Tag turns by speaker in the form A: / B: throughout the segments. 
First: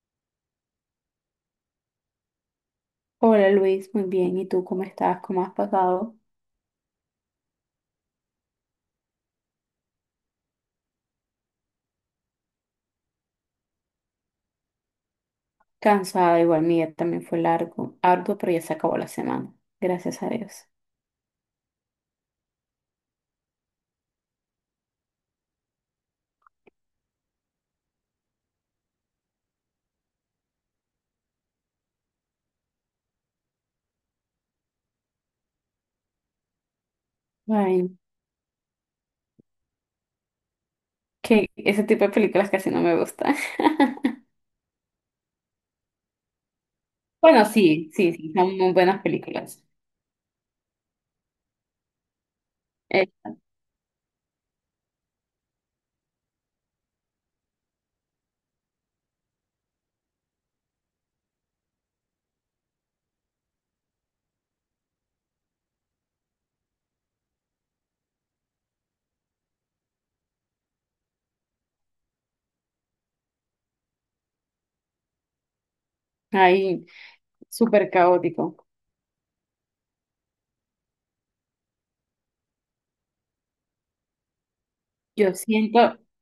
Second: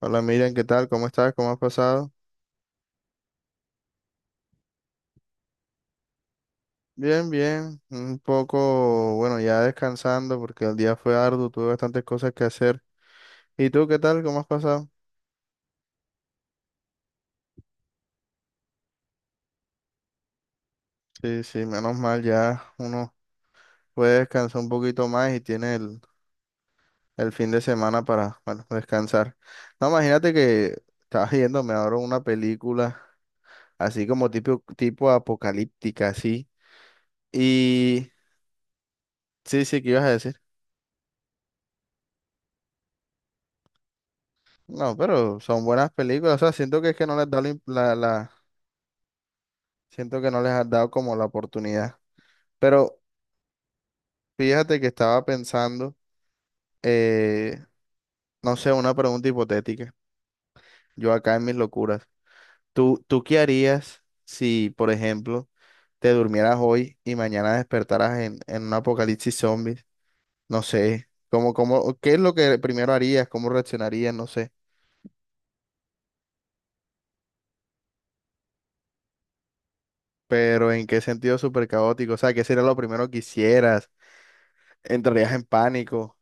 A: Hola Miriam, ¿qué tal? ¿Cómo estás? ¿Cómo has pasado?
B: Hola Luis, muy bien. ¿Y tú cómo estás? ¿Cómo has pasado?
A: Bien, bien. Un poco, bueno, ya descansando porque el día fue arduo, tuve bastantes cosas que hacer. ¿Y tú qué tal? ¿Cómo has pasado?
B: Cansada, igual mi día también fue largo, arduo, pero ya se acabó la semana. Gracias a Dios.
A: Sí, sí, menos mal, ya uno puede descansar un poquito más y tiene el fin de semana para, bueno, descansar. No, imagínate que estaba viéndome ahora una película así como tipo apocalíptica, así.
B: Ay,
A: Y sí, sí, ¿qué ibas a decir?
B: que ese tipo de películas casi no me gustan.
A: No, pero son buenas películas, o sea, siento que es que no les da
B: Bueno,
A: la, im-
B: sí,
A: la,
B: sí,
A: la
B: sí, son muy buenas películas.
A: Siento que no les has dado como la oportunidad. Pero
B: Eh,
A: fíjate que estaba pensando, eh, no sé, una pregunta hipotética. Yo acá en mis locuras. ¿Tú qué harías si, por ejemplo, te durmieras hoy y mañana despertaras en un apocalipsis zombies? No sé, qué es lo que primero harías? ¿Cómo reaccionarías? No sé.
B: ay, súper caótico.
A: Pero ¿en qué sentido súper caótico? O sea, ¿qué sería lo primero que hicieras?
B: Yo
A: ¿Entrarías en
B: siento,
A: pánico?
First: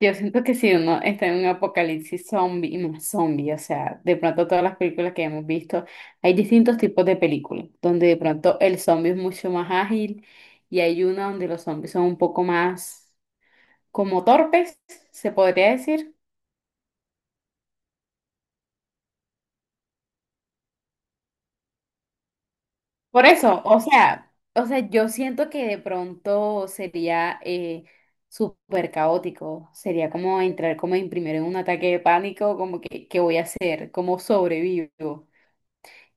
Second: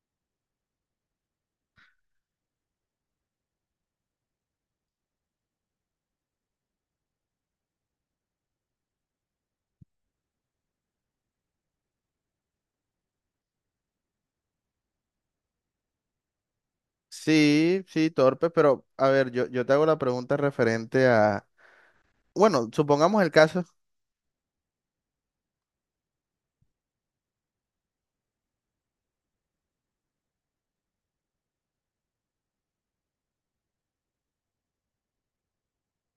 B: Yo siento que si uno está en un apocalipsis zombie y más zombie, o sea, de pronto todas las películas que hemos visto, hay distintos tipos de películas, donde de pronto el zombie es mucho más ágil y hay una donde los zombies son un poco más como torpes, se podría decir.
A: Sí, sí, torpe, pero a ver, yo te hago la pregunta referente a, bueno, supongamos
B: Por
A: el
B: eso,
A: caso.
B: o sea, yo siento que de pronto sería súper caótico, sería como entrar como en primero en un ataque de pánico, como que, ¿qué voy a hacer? ¿Cómo sobrevivo?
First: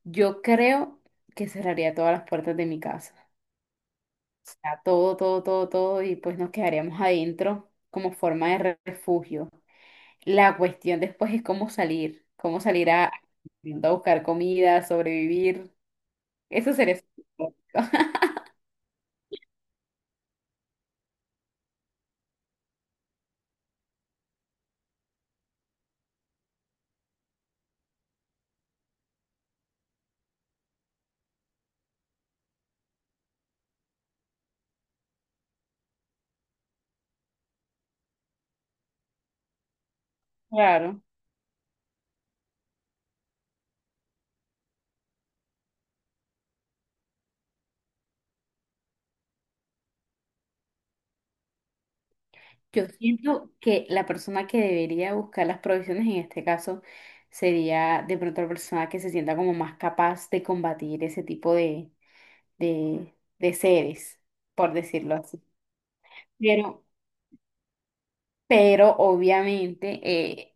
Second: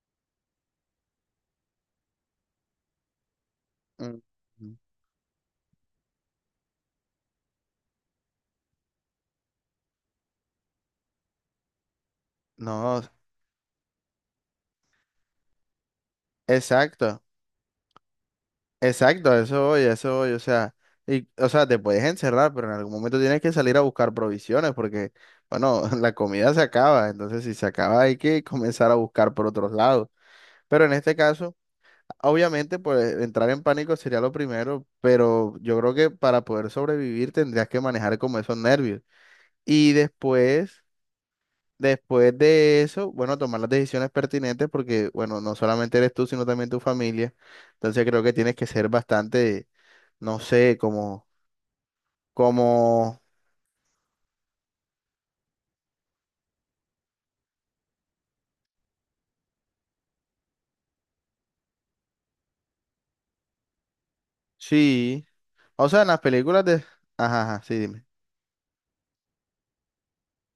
B: Yo creo que cerraría todas las puertas de mi casa.
A: Mm.
B: O sea, todo, todo, todo, todo, y pues nos quedaríamos adentro como forma de refugio. La cuestión después es cómo salir
A: No,
B: a buscar comida, sobrevivir. Eso sería súper
A: exacto,
B: complicado.
A: exacto, a eso voy, o sea, y, o sea, te puedes encerrar, pero en algún momento tienes que salir a buscar provisiones porque, bueno, la comida se acaba, entonces si se acaba hay que comenzar a buscar por otros lados. Pero en este caso, obviamente, pues entrar en pánico sería lo primero, pero yo creo que para poder sobrevivir tendrías que manejar como esos nervios. Y después…
B: Claro.
A: Después de eso, bueno, tomar las decisiones pertinentes porque, bueno, no solamente eres tú, sino también tu familia. Entonces creo que tienes que ser bastante, no sé,
B: Yo
A: como,
B: siento que la persona que debería buscar las provisiones en este caso sería de pronto la persona que se sienta como más capaz de combatir ese tipo de, de seres, por decirlo
A: sí.
B: así.
A: O sea, en las películas de…
B: Pero,
A: Ajá, ajá, sí, dime.
B: pero obviamente eh,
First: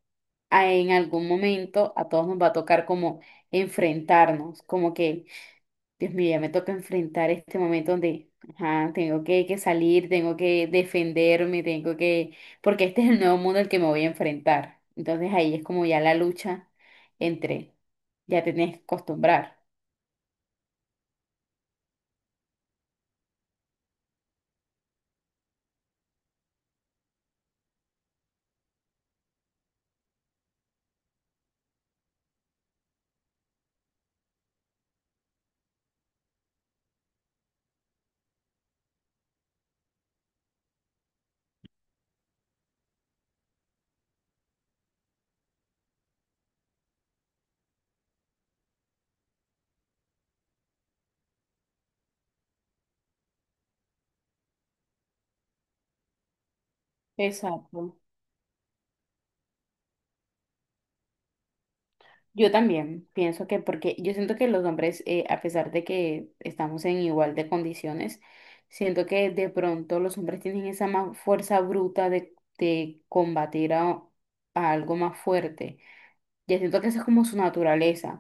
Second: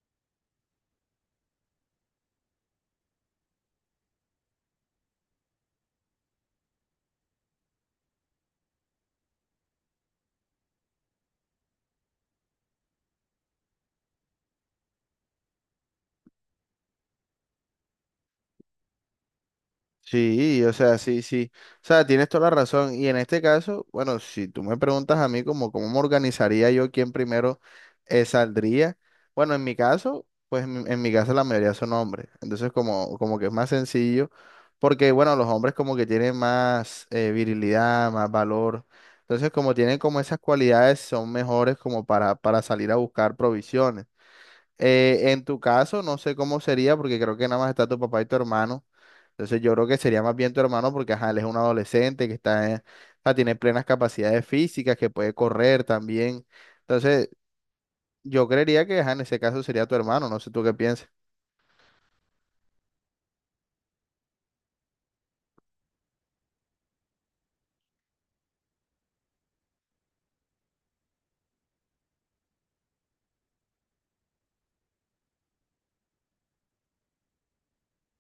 B: en algún momento a todos nos va a tocar como enfrentarnos, como que, Dios mío, ya me toca enfrentar este momento donde, ajá, tengo que salir, tengo que defenderme, tengo que, porque este es el nuevo mundo al que me voy a enfrentar. Entonces ahí es como ya la lucha entre, ya te tienes que acostumbrar.
A: Sí, o sea, sí, sí. O sea, tienes toda la razón. Y en este caso, bueno, si tú me preguntas a mí como cómo me organizaría yo quién primero saldría, bueno, en mi caso, pues en mi caso la mayoría son hombres. Entonces, como, como que es más sencillo, porque bueno, los hombres como que tienen más virilidad, más valor. Entonces, como tienen como esas cualidades, son mejores como para salir a buscar provisiones. En tu caso, no sé cómo sería, porque creo que nada más está tu papá y tu hermano. Entonces yo creo que sería más bien tu hermano, porque ajá, él es un adolescente que está, en- o sea, tiene plenas capacidades físicas, que puede correr también. Entonces,
B: Exacto.
A: yo creería que ajá, en ese caso sería tu hermano, no sé tú qué piensas.
B: Yo también pienso que, porque yo siento que los hombres, a pesar de que estamos en igual de condiciones, siento que de pronto los hombres tienen esa más fuerza bruta de combatir a algo más fuerte. Ya siento que esa es como su naturaleza,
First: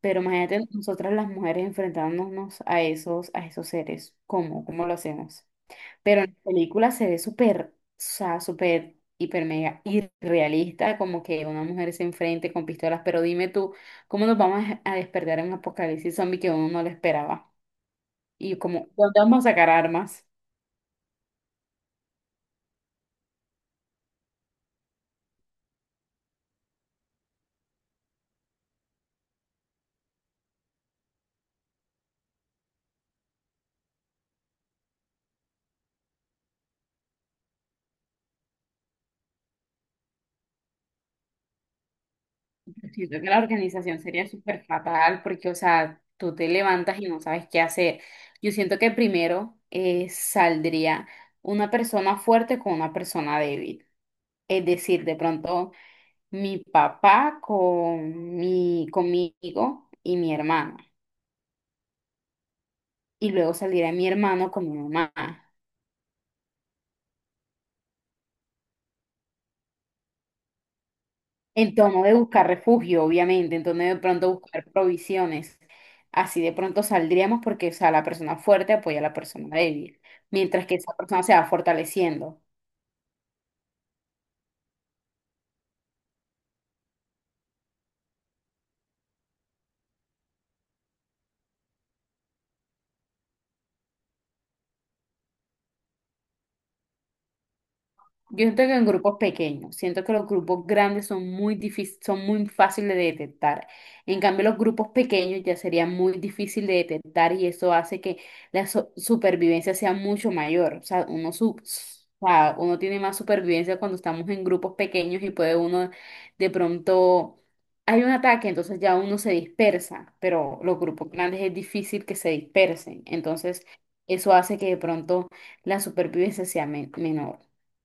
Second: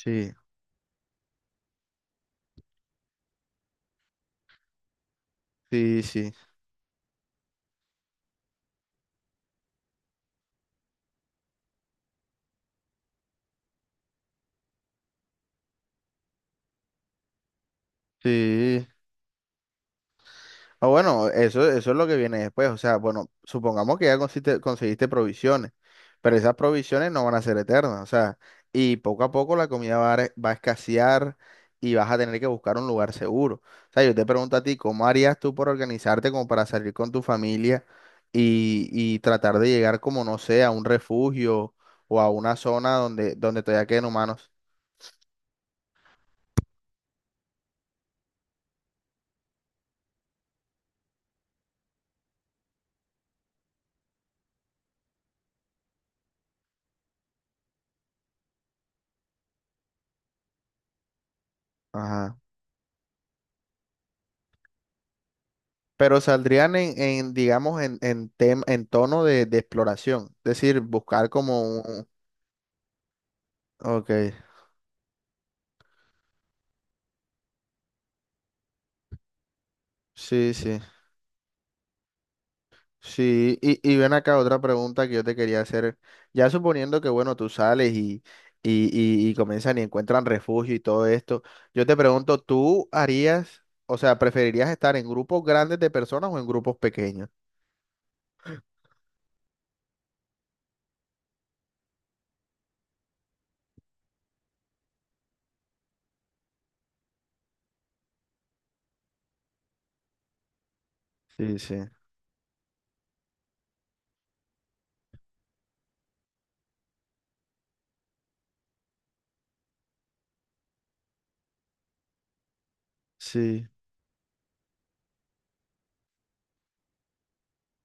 B: pero imagínate nosotras las mujeres enfrentándonos a esos seres, ¿cómo? ¿Cómo lo hacemos?
A: Sí,
B: Pero en
A: sí,
B: la película se ve súper, o sea, súper, hiper, mega irrealista, como que una mujer se enfrente con pistolas. Pero dime tú, ¿cómo nos vamos a despertar en un apocalipsis zombie que uno no lo esperaba? Y
A: sí.
B: como, ¿dónde vamos a sacar armas?
A: Ah, bueno, eso es lo que viene después. O sea, bueno, supongamos que ya consiste- conseguiste provisiones, pero esas provisiones no van a ser eternas. O sea, y poco a poco la comida va a, re- va a escasear y vas a tener que buscar un lugar seguro. O sea, yo te pregunto a ti, ¿cómo harías tú por organizarte como para salir con tu familia y tratar de llegar como, no sé, a un refugio o a una zona
B: Siento que
A: donde,
B: la
A: donde todavía
B: organización
A: queden
B: sería
A: humanos?
B: súper fatal porque, o sea, tú te levantas y no sabes qué hacer. Yo siento que primero saldría una persona fuerte con una persona débil. Es decir, de pronto mi papá con mi, conmigo y mi hermana.
A: Ajá.
B: Y luego saldría mi hermano con mi mamá.
A: Pero saldrían en, digamos, en, tem- en tono de exploración. Es decir, buscar como
B: En tono
A: un…
B: de buscar refugio, obviamente, en tono de
A: Ok,
B: pronto buscar provisiones. Así de pronto saldríamos porque, o sea, la persona fuerte apoya a la persona débil,
A: sí,
B: mientras que
A: sí.
B: esa persona se va fortaleciendo.
A: Sí, y ven acá otra pregunta que yo te quería hacer. Ya suponiendo que, bueno, tú sales y, y comienzan y encuentran refugio y todo esto, yo te pregunto, ¿tú harías, o sea, preferirías estar en grupos grandes de personas o en grupos pequeños?
B: Yo siento que en grupos pequeños, siento que los grupos grandes son muy difícil, son muy fáciles de detectar. En cambio, los grupos pequeños ya sería muy difícil de detectar y eso hace que la supervivencia sea mucho mayor. O sea,
A: Sí, sí,
B: o sea, uno tiene más supervivencia cuando estamos en grupos pequeños y puede uno de pronto hay un ataque, entonces ya uno se dispersa, pero los grupos grandes es difícil que se dispersen. Entonces,
A: sí.
B: eso hace que de pronto la supervivencia sea menor.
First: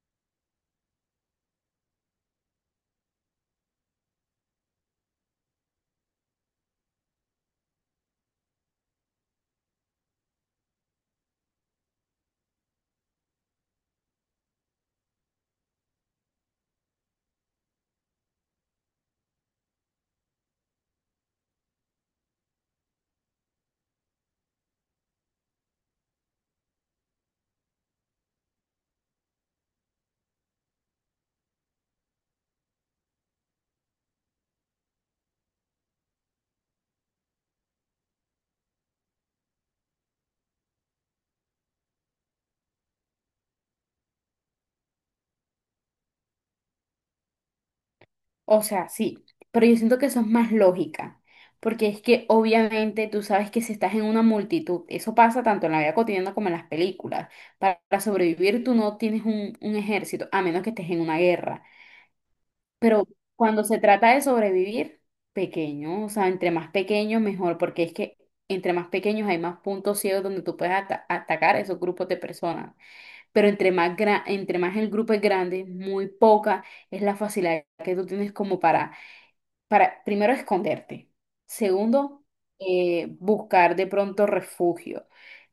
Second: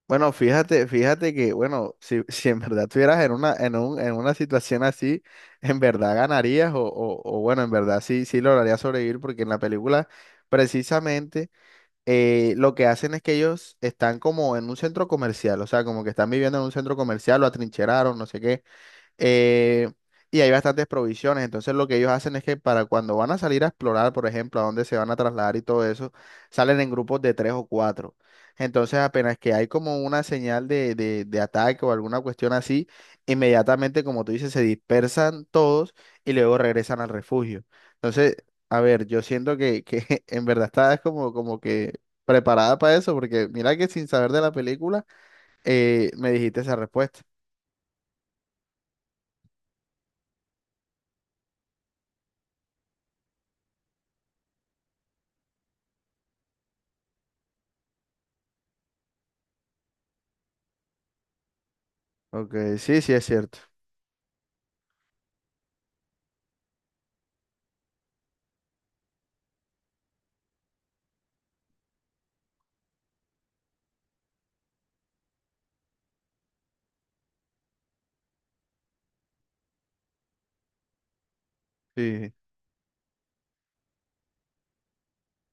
A: Bueno, fíjate, fíjate que, bueno, si, si en verdad estuvieras en una, en un, en una situación así, en verdad ganarías o bueno, en verdad sí, sí lograrías sobrevivir porque en la película precisamente lo que hacen es que ellos están como en un centro comercial, o sea, como que están viviendo en un centro comercial, lo atrincheraron, no sé qué, eh, y hay bastantes provisiones. Entonces lo que ellos hacen es que para cuando van a salir a explorar, por ejemplo, a dónde se van a trasladar y todo eso, salen en grupos de tres o cuatro. Entonces apenas que hay como una señal de ataque o alguna cuestión así, inmediatamente, como tú dices, se dispersan todos y luego regresan al refugio. Entonces, a ver, yo siento que en verdad estás como, como que preparada para eso, porque mira que sin saber de la película, me dijiste esa respuesta.
B: O sea, sí, pero yo siento que eso es más lógica, porque es que obviamente tú sabes que si estás en una multitud, eso pasa tanto en la vida cotidiana como en las películas. Para sobrevivir tú no tienes un ejército, a menos que estés en una guerra.
A: Ok, sí,
B: Pero
A: sí es cierto.
B: cuando se trata de sobrevivir, pequeño, o sea, entre más pequeños mejor, porque es que entre más pequeños hay más puntos ciegos donde tú puedes atacar a esos grupos de personas. Pero entre más, entre más el grupo es grande, muy poca es la facilidad que tú tienes como para, primero, esconderte. Segundo,
A: Sí,
B: buscar de pronto refugio.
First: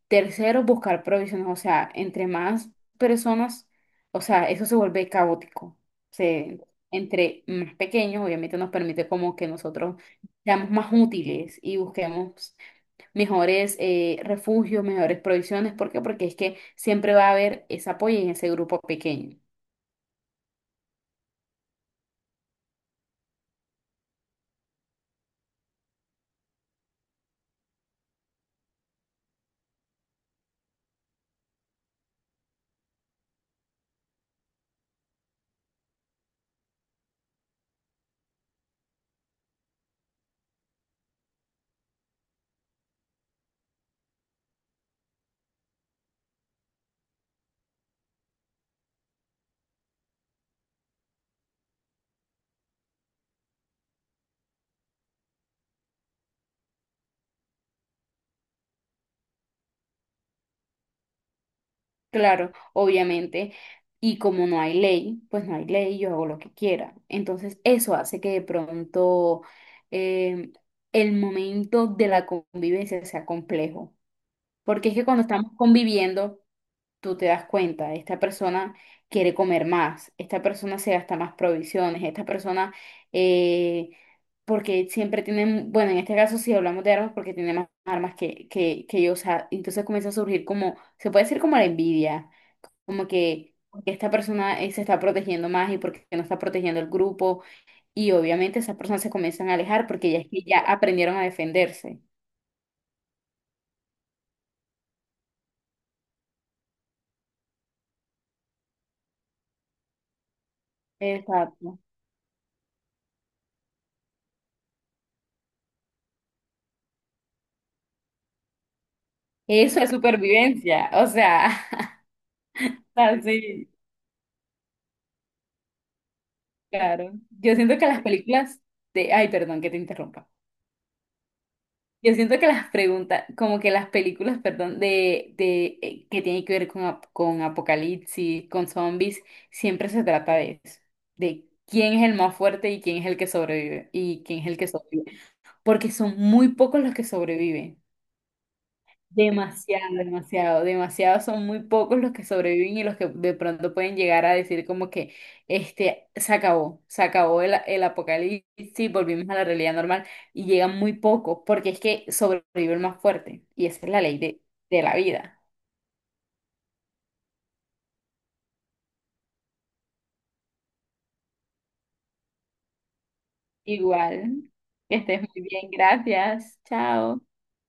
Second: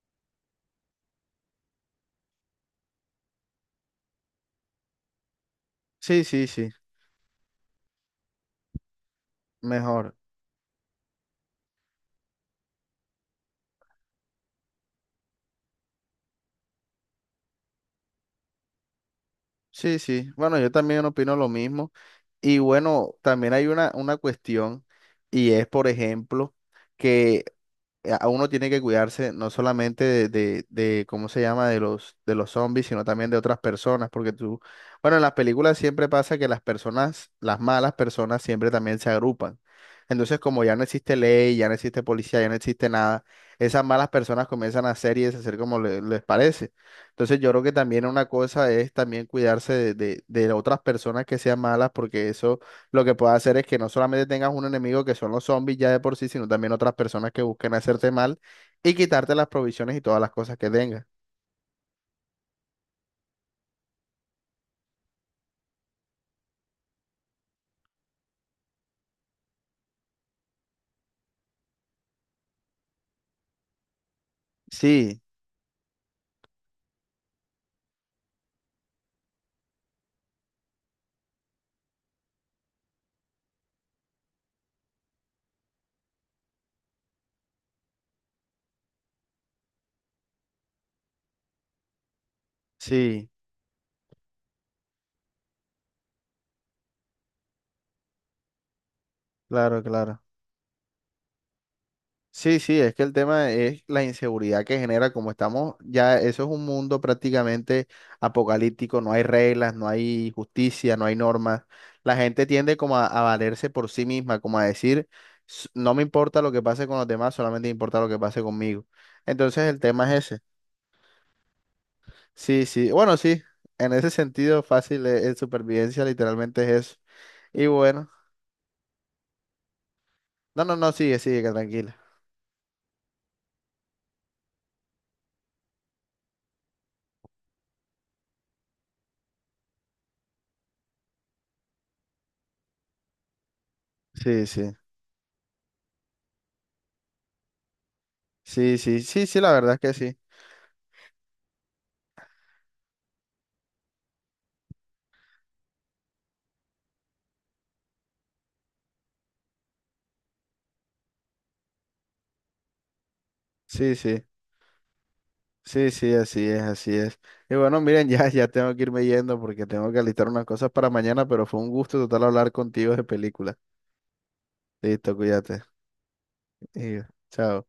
B: Tercero, buscar provisiones. O sea, entre más personas, o sea, eso se vuelve caótico.
A: sí, sí,
B: Se,
A: sí,
B: entre más pequeños, obviamente nos permite como que nosotros
A: mejor.
B: seamos más útiles y busquemos mejores refugios, mejores provisiones. ¿Por qué? Porque es que siempre va a haber ese apoyo en ese grupo pequeño.
A: Sí, sí. Bueno, yo también opino lo mismo. Y bueno, también hay una cuestión y es, por ejemplo, que a uno tiene que cuidarse no solamente de, ¿cómo se llama? De los zombies, sino también de otras personas, porque tú, bueno, en las películas siempre pasa que las personas, las malas personas siempre también se agrupan. Entonces, como ya no existe ley, ya no existe policía, ya no existe nada, esas malas personas comienzan a hacer y deshacer como le- les parece. Entonces, yo creo que también una cosa es también cuidarse de otras personas que sean malas, porque eso lo que puedes hacer es que no solamente tengas un enemigo que son los zombies ya de por sí, sino también otras personas que busquen hacerte mal y quitarte las provisiones y todas las cosas que tengas.
B: Claro, obviamente. Y como no hay ley, pues no hay ley, yo hago lo que quiera. Entonces, eso hace que de pronto em, el momento de la convivencia sea complejo. Porque es que
A: Sí,
B: cuando estamos conviviendo, tú te das cuenta, esta persona quiere comer más, esta persona se gasta más provisiones, esta persona, eh, porque siempre tienen, bueno, en este caso si hablamos de armas, porque tiene más armas que, que yo, o sea, entonces comienza a surgir como, se puede decir como la envidia como
A: sí,
B: que porque esta persona se está protegiendo más y porque no está protegiendo el grupo y obviamente esas personas se comienzan a
A: claro,
B: alejar porque ya
A: claro.
B: es que ya aprendieron a defenderse.
A: Sí, sí, es que el tema es la inseguridad que genera, como estamos ya, eso es un mundo prácticamente apocalíptico, no hay reglas, no hay justicia, no hay normas.
B: Exacto.
A: La gente tiende como a valerse por sí misma, como a decir, "S- no me importa lo que pase con los demás, solamente me importa lo que pase conmigo. Entonces el
B: Eso es
A: tema es ese.
B: supervivencia, o sea,
A: Sí, sí, bueno, sí,
B: así,
A: en ese sentido fácil es supervivencia, literalmente es eso.
B: claro. Yo
A: Y
B: siento que las
A: bueno,
B: películas de... Ay, perdón, que te interrumpa.
A: no, no, no, sigue, sigue, que tranquila.
B: Yo siento que las preguntas, como que las películas, perdón, de, que tienen que ver con, con apocalipsis, con zombies, siempre se trata de eso, de quién es el más fuerte y quién es el que sobrevive, y quién
A: Sí,
B: es el que
A: sí,
B: sobrevive, porque son muy pocos los que sobreviven.
A: sí, sí, sí, sí, la verdad es que
B: Demasiado,
A: sí,
B: demasiado, demasiado. Son muy pocos los que sobreviven y los que de pronto pueden llegar a decir como que este se acabó el apocalipsis, volvimos a la realidad normal y llegan muy pocos porque es que sobrevive el más fuerte y esa es
A: sí,
B: la ley
A: sí,
B: de la vida.
A: sí, sí, así es, así es. Y bueno, miren, ya, ya tengo que irme yendo porque tengo que alistar unas cosas para mañana, pero fue un gusto total hablar contigo de película.
B: Igual, que
A: Listo,
B: estés muy
A: cuídate.
B: bien, gracias,
A: Y
B: chao.
A: chao.